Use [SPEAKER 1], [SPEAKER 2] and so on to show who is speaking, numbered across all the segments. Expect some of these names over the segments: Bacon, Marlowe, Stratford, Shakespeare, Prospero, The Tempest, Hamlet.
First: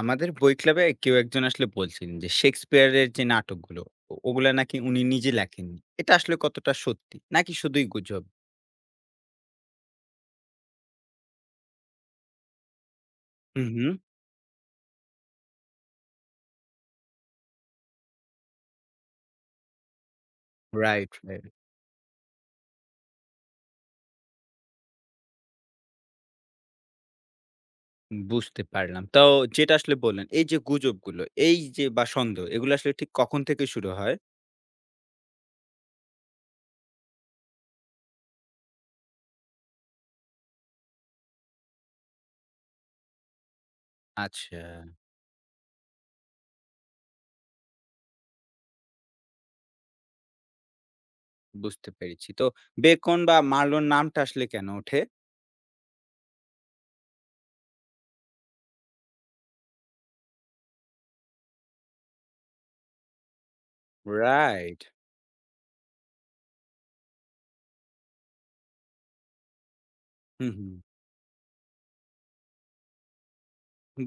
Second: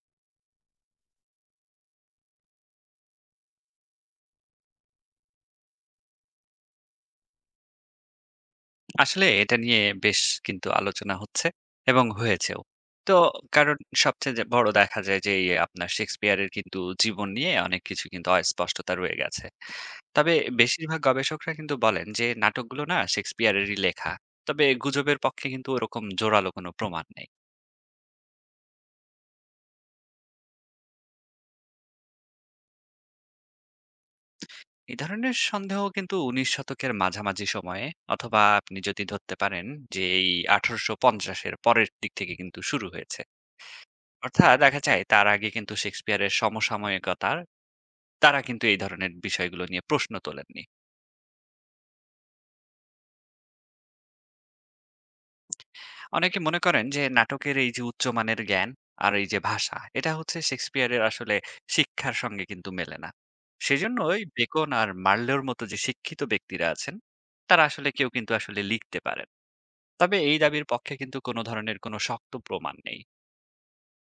[SPEAKER 1] আমাদের বই ক্লাবে কেউ একজন আসলে বলছিলেন যে শেক্সপিয়ারের যে নাটকগুলো ওগুলা নাকি উনি নিজে লেখেননি, এটা আসলে কতটা সত্যি নাকি শুধুই গুজব?
[SPEAKER 2] আসলে এটা নিয়ে বেশ কিন্তু আলোচনা হচ্ছে এবং হয়েছেও। তো
[SPEAKER 1] হুম,
[SPEAKER 2] কারণ
[SPEAKER 1] হুম।
[SPEAKER 2] সবচেয়ে যে বড় দেখা যায় যে এই আপনার শেক্সপিয়ারের কিন্তু জীবন নিয়ে অনেক কিছু কিন্তু অস্পষ্টতা রয়ে গেছে। তবে বেশিরভাগ
[SPEAKER 1] রাইট, রাইট।
[SPEAKER 2] গবেষকরা কিন্তু বলেন যে নাটকগুলো না শেক্সপিয়ারেরই লেখা। তবে গুজবের পক্ষে কিন্তু ওরকম জোরালো কোনো প্রমাণ নেই।
[SPEAKER 1] বুঝতে পারলাম। তো যেটা আসলে বললেন, এই যে গুজবগুলো, এই যে বা সন্দেহ, এগুলো আসলে ঠিক কখন থেকে শুরু হয়?
[SPEAKER 2] এই ধরনের সন্দেহ কিন্তু ১৯ শতকের মাঝামাঝি সময়ে অথবা আপনি যদি ধরতে পারেন যে এই ১৮৫০ এর পরের দিক থেকে কিন্তু শুরু হয়েছে। অর্থাৎ
[SPEAKER 1] আচ্ছা,
[SPEAKER 2] দেখা যায় তার আগে কিন্তু শেক্সপিয়ারের সমসাময়িকতার তারা কিন্তু এই ধরনের বিষয়গুলো নিয়ে প্রশ্ন তোলেননি।
[SPEAKER 1] বুঝতে পেরেছি। তো বেকন বা মার্লোর নামটা আসলে কেন ওঠে?
[SPEAKER 2] অনেকে মনে করেন যে নাটকের এই যে উচ্চমানের জ্ঞান আর এই যে ভাষা এটা হচ্ছে শেক্সপিয়ারের আসলে শিক্ষার সঙ্গে কিন্তু মেলে না। সেজন্যই বেকন
[SPEAKER 1] রাইট।
[SPEAKER 2] আর মার্লোর মতো যে শিক্ষিত ব্যক্তিরা আছেন তারা আসলে কেউ কিন্তু আসলে লিখতে পারেন। তবে এই
[SPEAKER 1] হুম,
[SPEAKER 2] দাবির
[SPEAKER 1] হুম।
[SPEAKER 2] পক্ষে কিন্তু কোনো ধরনের কোনো শক্ত প্রমাণ নেই।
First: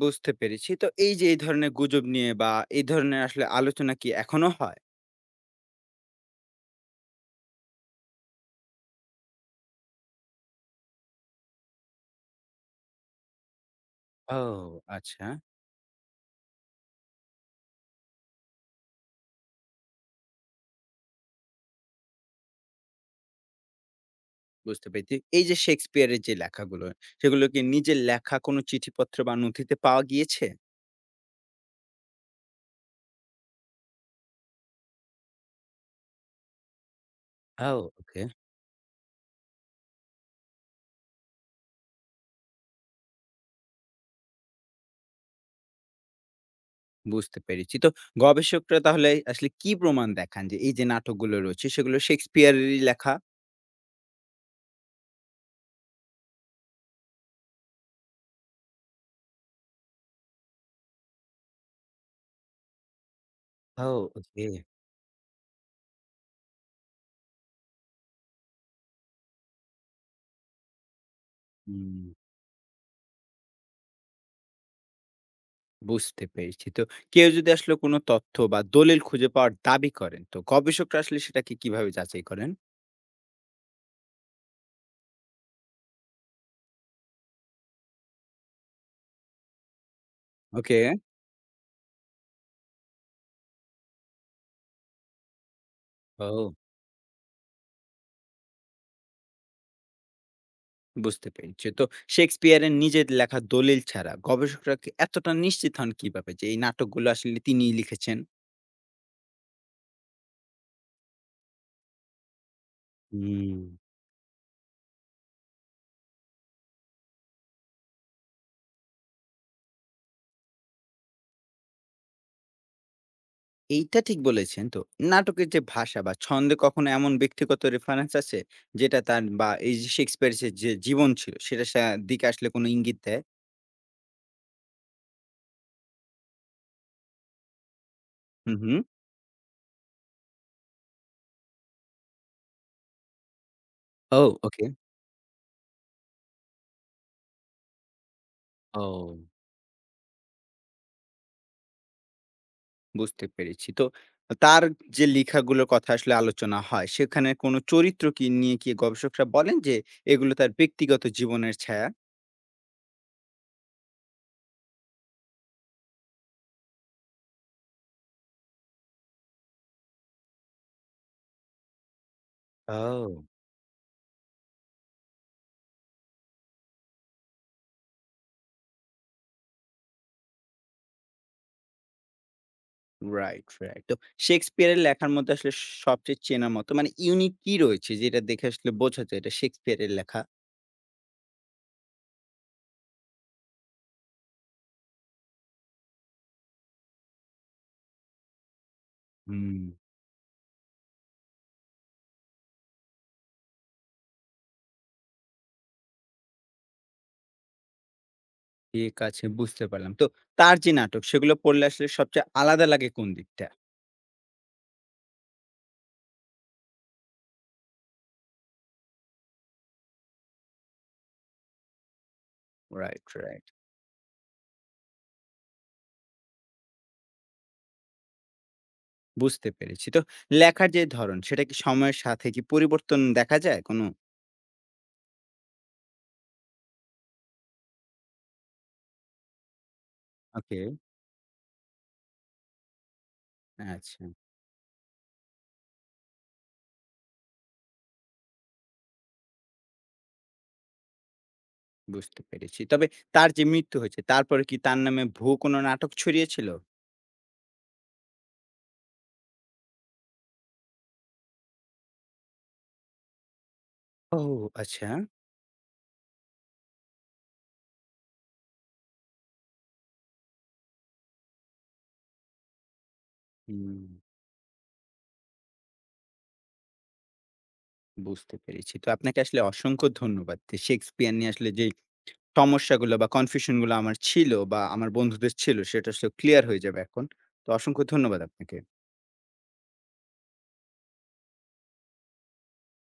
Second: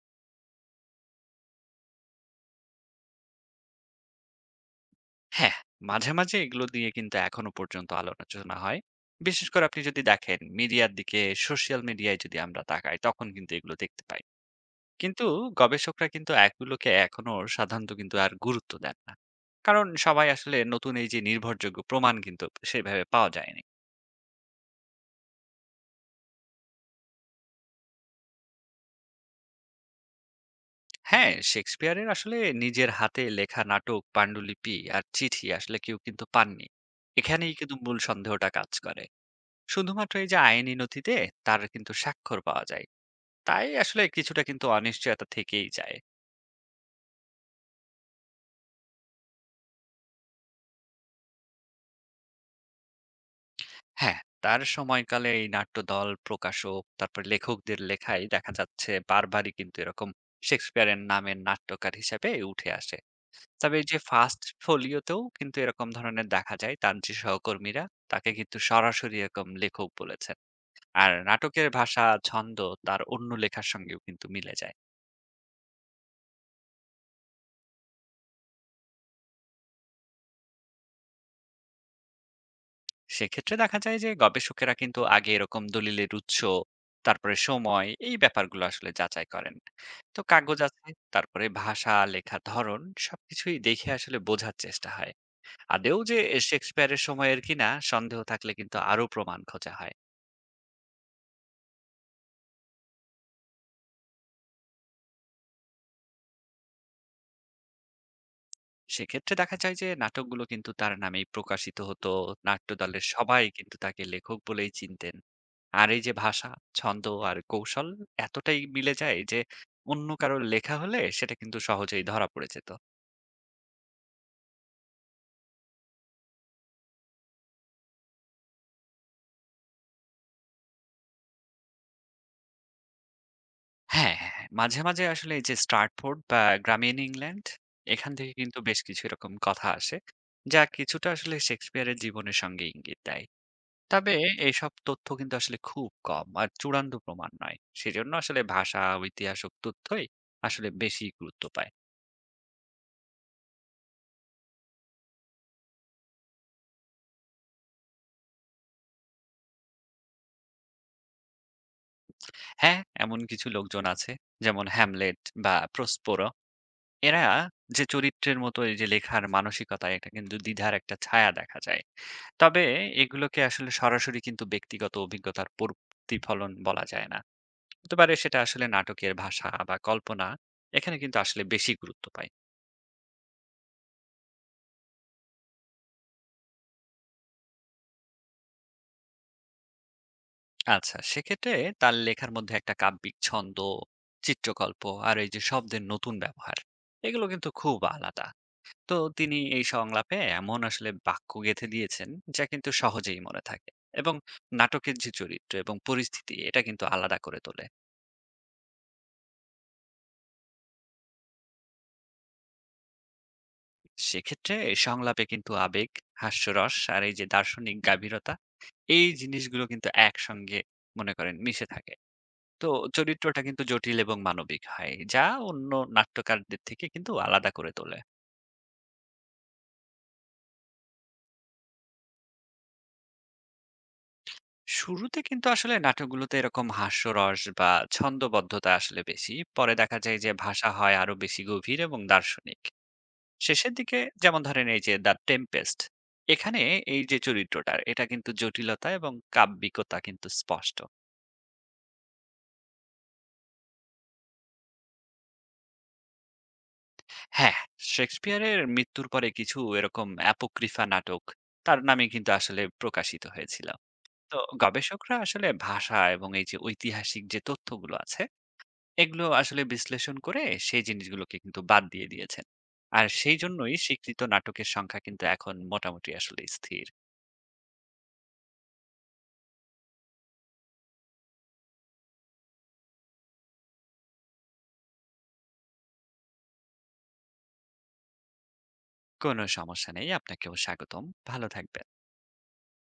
[SPEAKER 1] বুঝতে পেরেছি। তো এই যে এই ধরনের গুজব নিয়ে বা এই ধরনের আসলে আলোচনা কি এখনো হয়?
[SPEAKER 2] হ্যাঁ, মাঝে মাঝে এগুলো দিয়ে কিন্তু এখনো পর্যন্ত আলোচনা হয়। বিশেষ করে আপনি যদি দেখেন মিডিয়ার দিকে, সোশ্যাল মিডিয়ায় যদি আমরা তাকাই তখন কিন্তু এগুলো দেখতে পাই।
[SPEAKER 1] ও,
[SPEAKER 2] কিন্তু
[SPEAKER 1] আচ্ছা।
[SPEAKER 2] গবেষকরা কিন্তু এগুলোকে এখনো সাধারণত কিন্তু আর গুরুত্ব দেন না। কারণ সবাই আসলে নতুন এই যে নির্ভরযোগ্য প্রমাণ কিন্তু সেভাবে পাওয়া যায়নি।
[SPEAKER 1] বুঝতে পেরেছি। এই যে শেক্সপিয়ারের যে লেখাগুলো, সেগুলো কি নিজের লেখা কোনো চিঠিপত্র বা নথিতে পাওয়া গিয়েছে?
[SPEAKER 2] হ্যাঁ, শেক্সপিয়ারের আসলে নিজের হাতে লেখা নাটক, পান্ডুলিপি আর চিঠি আসলে কেউ কিন্তু পাননি। এখানেই কিন্তু
[SPEAKER 1] আও,
[SPEAKER 2] মূল
[SPEAKER 1] ওকে।
[SPEAKER 2] সন্দেহটা কাজ করে। শুধুমাত্র এই যে আইনি নথিতে তার কিন্তু স্বাক্ষর পাওয়া যায়। তাই আসলে কিছুটা কিন্তু অনিশ্চয়তা থেকেই যায়।
[SPEAKER 1] বুঝতে পেরেছি। তো গবেষকরা তাহলে আসলে কি প্রমাণ দেখান যে এই যে নাটকগুলো রয়েছে সেগুলো শেক্সপিয়ারেরই লেখা?
[SPEAKER 2] হ্যাঁ, তার সময়কালে এই নাট্যদল প্রকাশক তারপর লেখকদের লেখায় দেখা যাচ্ছে বারবারই কিন্তু এরকম শেক্সপিয়ারের নামের নাট্যকার হিসেবে উঠে আসে। তবে এই যে
[SPEAKER 1] আও,
[SPEAKER 2] ফার্স্ট
[SPEAKER 1] ওকে।
[SPEAKER 2] ফোলিওতেও কিন্তু এরকম ধরনের দেখা যায় তার যে সহকর্মীরা তাকে কিন্তু সরাসরি এরকম লেখক বলেছেন। আর নাটকের
[SPEAKER 1] হুম।
[SPEAKER 2] ভাষা ছন্দ তার অন্য লেখার সঙ্গেও কিন্তু মিলে যায়।
[SPEAKER 1] বুঝতে পেরেছি। তো কেউ যদি আসলে কোনো তথ্য বা দলিল খুঁজে পাওয়ার দাবি করেন, তো গবেষকরা আসলে সেটাকে কিভাবে যাচাই করেন?
[SPEAKER 2] সেক্ষেত্রে দেখা যায় যে গবেষকেরা কিন্তু আগে এরকম দলিলের উৎস তারপরে সময় এই ব্যাপারগুলো আসলে যাচাই করেন। তো কাগজ
[SPEAKER 1] ওকে।
[SPEAKER 2] আছে, তারপরে ভাষা লেখা ধরন সবকিছুই দেখে আসলে বোঝার চেষ্টা হয় আদেও যে
[SPEAKER 1] ও।
[SPEAKER 2] শেক্সপিয়ারের সময়ের কিনা। সন্দেহ থাকলে কিন্তু আরো প্রমাণ খোঁজা হয়।
[SPEAKER 1] বুঝতে পেরেছি। তো শেক্সপিয়ারের নিজের লেখা দলিল ছাড়া গবেষকরা কি এতটা নিশ্চিত হন কিভাবে যে এই নাটকগুলো আসলে তিনিই লিখেছেন?
[SPEAKER 2] সেক্ষেত্রে দেখা যায় যে নাটকগুলো কিন্তু তার নামেই প্রকাশিত হতো। নাট্যদলের সবাই
[SPEAKER 1] হুম।
[SPEAKER 2] কিন্তু তাকে লেখক বলেই চিনতেন। আর এই যে ভাষা, ছন্দ আর কৌশল এতটাই মিলে যায় যে অন্য কারোর লেখা হলে সেটা কিন্তু সহজেই ধরা পড়ে যেত।
[SPEAKER 1] এইটা ঠিক বলেছেন। তো নাটকের যে ভাষা বা ছন্দে কখনো এমন ব্যক্তিগত রেফারেন্স আছে যেটা তার বা এই যে শেক্সপিয়ারের সে যে জীবন ছিল সেটার সা দিকে আসলে কোনো ইঙ্গিত দেয়?
[SPEAKER 2] হ্যাঁ, হ্যাঁ, হ্যাঁ। মাঝে মাঝে আসলে এই যে স্ট্র্যাটফোর্ড বা গ্রামীণ ইংল্যান্ড এখান থেকে
[SPEAKER 1] হুম,
[SPEAKER 2] কিন্তু বেশ
[SPEAKER 1] হুম।
[SPEAKER 2] কিছু এরকম কথা আসে, যা কিছুটা আসলে শেক্সপিয়ারের জীবনের সঙ্গে ইঙ্গিত দেয়। তবে
[SPEAKER 1] ও। ওকে।
[SPEAKER 2] এইসব তথ্য কিন্তু আসলে খুব কম আর চূড়ান্ত প্রমাণ নয়, সেজন্য আসলে ভাষা
[SPEAKER 1] ও।
[SPEAKER 2] ঐতিহাসিক তথ্যই আসলে বেশি গুরুত্ব পায়।
[SPEAKER 1] বুঝতে পেরেছি। তো তার যে লেখাগুলোর কথা আসলে আলোচনা হয় সেখানে কোনো চরিত্র কি নিয়ে কি গবেষকরা বলেন যে এগুলো তার ব্যক্তিগত জীবনের ছায়া?
[SPEAKER 2] হ্যাঁ, এমন কিছু লোকজন আছে, যেমন হ্যামলেট বা প্রসপোর, এরা যে চরিত্রের মতো এই যে লেখার মানসিকতা এটা কিন্তু দ্বিধার একটা ছায়া দেখা যায়। তবে
[SPEAKER 1] ও!
[SPEAKER 2] এগুলোকে আসলে সরাসরি কিন্তু ব্যক্তিগত অভিজ্ঞতার প্রতিফলন বলা যায় না। হতে পারে সেটা আসলে নাটকের ভাষা বা কল্পনা এখানে কিন্তু আসলে বেশি গুরুত্ব পায়।
[SPEAKER 1] Right, right. তো শেক্সপিয়ারের লেখার মধ্যে আসলে সবচেয়ে চেনার মতো, মানে ইউনিক কি রয়েছে যেটা দেখে আসলে বোঝা যায় এটা শেক্সপিয়ারের লেখা?
[SPEAKER 2] আচ্ছা সেক্ষেত্রে তার লেখার মধ্যে একটা কাব্যিক ছন্দ, চিত্রকল্প আর এই যে শব্দের নতুন ব্যবহার, এগুলো কিন্তু খুব আলাদা। তো তিনি
[SPEAKER 1] হুম।
[SPEAKER 2] এই সংলাপে এমন আসলে বাক্য গেঁথে দিয়েছেন যা কিন্তু সহজেই মনে থাকে, এবং নাটকের যে চরিত্র এবং পরিস্থিতি এটা কিন্তু আলাদা করে তোলে।
[SPEAKER 1] ঠিক আছে, বুঝতে পারলাম। তো তার যে নাটক সেগুলো পড়লে আসলে সবচেয়ে আলাদা লাগে কোন দিকটা?
[SPEAKER 2] সেক্ষেত্রে এই সংলাপে কিন্তু আবেগ, হাস্যরস আর এই যে দার্শনিক গাভীরতা, এই জিনিসগুলো কিন্তু একসঙ্গে মনে করেন মিশে থাকে। তো
[SPEAKER 1] রাইট,
[SPEAKER 2] চরিত্রটা
[SPEAKER 1] রাইট।
[SPEAKER 2] কিন্তু জটিল এবং মানবিক হয়, যা অন্য নাট্যকারদের থেকে কিন্তু আলাদা করে তোলে।
[SPEAKER 1] বুঝতে পেরেছি। তো লেখার যে ধরন সেটা কি সময়ের সাথে কি পরিবর্তন দেখা যায় কোনো?
[SPEAKER 2] শুরুতে কিন্তু আসলে নাটকগুলোতে এরকম হাস্যরস বা ছন্দবদ্ধতা আসলে বেশি, পরে দেখা যায় যে
[SPEAKER 1] ওকে।
[SPEAKER 2] ভাষা হয় আরো বেশি গভীর এবং দার্শনিক। শেষের দিকে
[SPEAKER 1] আচ্ছা,
[SPEAKER 2] যেমন ধরেন এই যে দ্য টেম্পেস্ট, এখানে এই যে চরিত্রটার এটা কিন্তু জটিলতা এবং কাব্যিকতা কিন্তু স্পষ্ট।
[SPEAKER 1] বুঝতে পেরেছি। তবে তার যে মৃত্যু হয়েছে তারপরে কি তার নামে ভুয়ো কোনো নাটক ছড়িয়েছিল?
[SPEAKER 2] হ্যাঁ, শেক্সপিয়ারের মৃত্যুর পরে কিছু এরকম অ্যাপোক্রিফা নাটক তার নামে কিন্তু আসলে প্রকাশিত হয়েছিল।
[SPEAKER 1] ও,
[SPEAKER 2] তো
[SPEAKER 1] আচ্ছা।
[SPEAKER 2] গবেষকরা আসলে ভাষা এবং এই যে ঐতিহাসিক যে তথ্যগুলো আছে এগুলো আসলে বিশ্লেষণ করে সেই জিনিসগুলোকে কিন্তু বাদ দিয়ে দিয়েছেন। আর সেই জন্যই
[SPEAKER 1] হুম।
[SPEAKER 2] স্বীকৃত নাটকের সংখ্যা কিন্তু এখন মোটামুটি আসলে স্থির।
[SPEAKER 1] বুঝতে পেরেছি। তো আপনাকে আসলে অসংখ্য ধন্যবাদ। তো শেক্সপিয়ার নিয়ে আসলে যেই সমস্যাগুলো বা কনফিউশন গুলো আমার ছিল বা আমার বন্ধুদের ছিল সেটা আসলে ক্লিয়ার হয়ে যাবে এখন। তো অসংখ্য ধন্যবাদ আপনাকে।
[SPEAKER 2] কোনো সমস্যা নেই, আপনাকেও স্বাগতম। ভালো থাকবেন।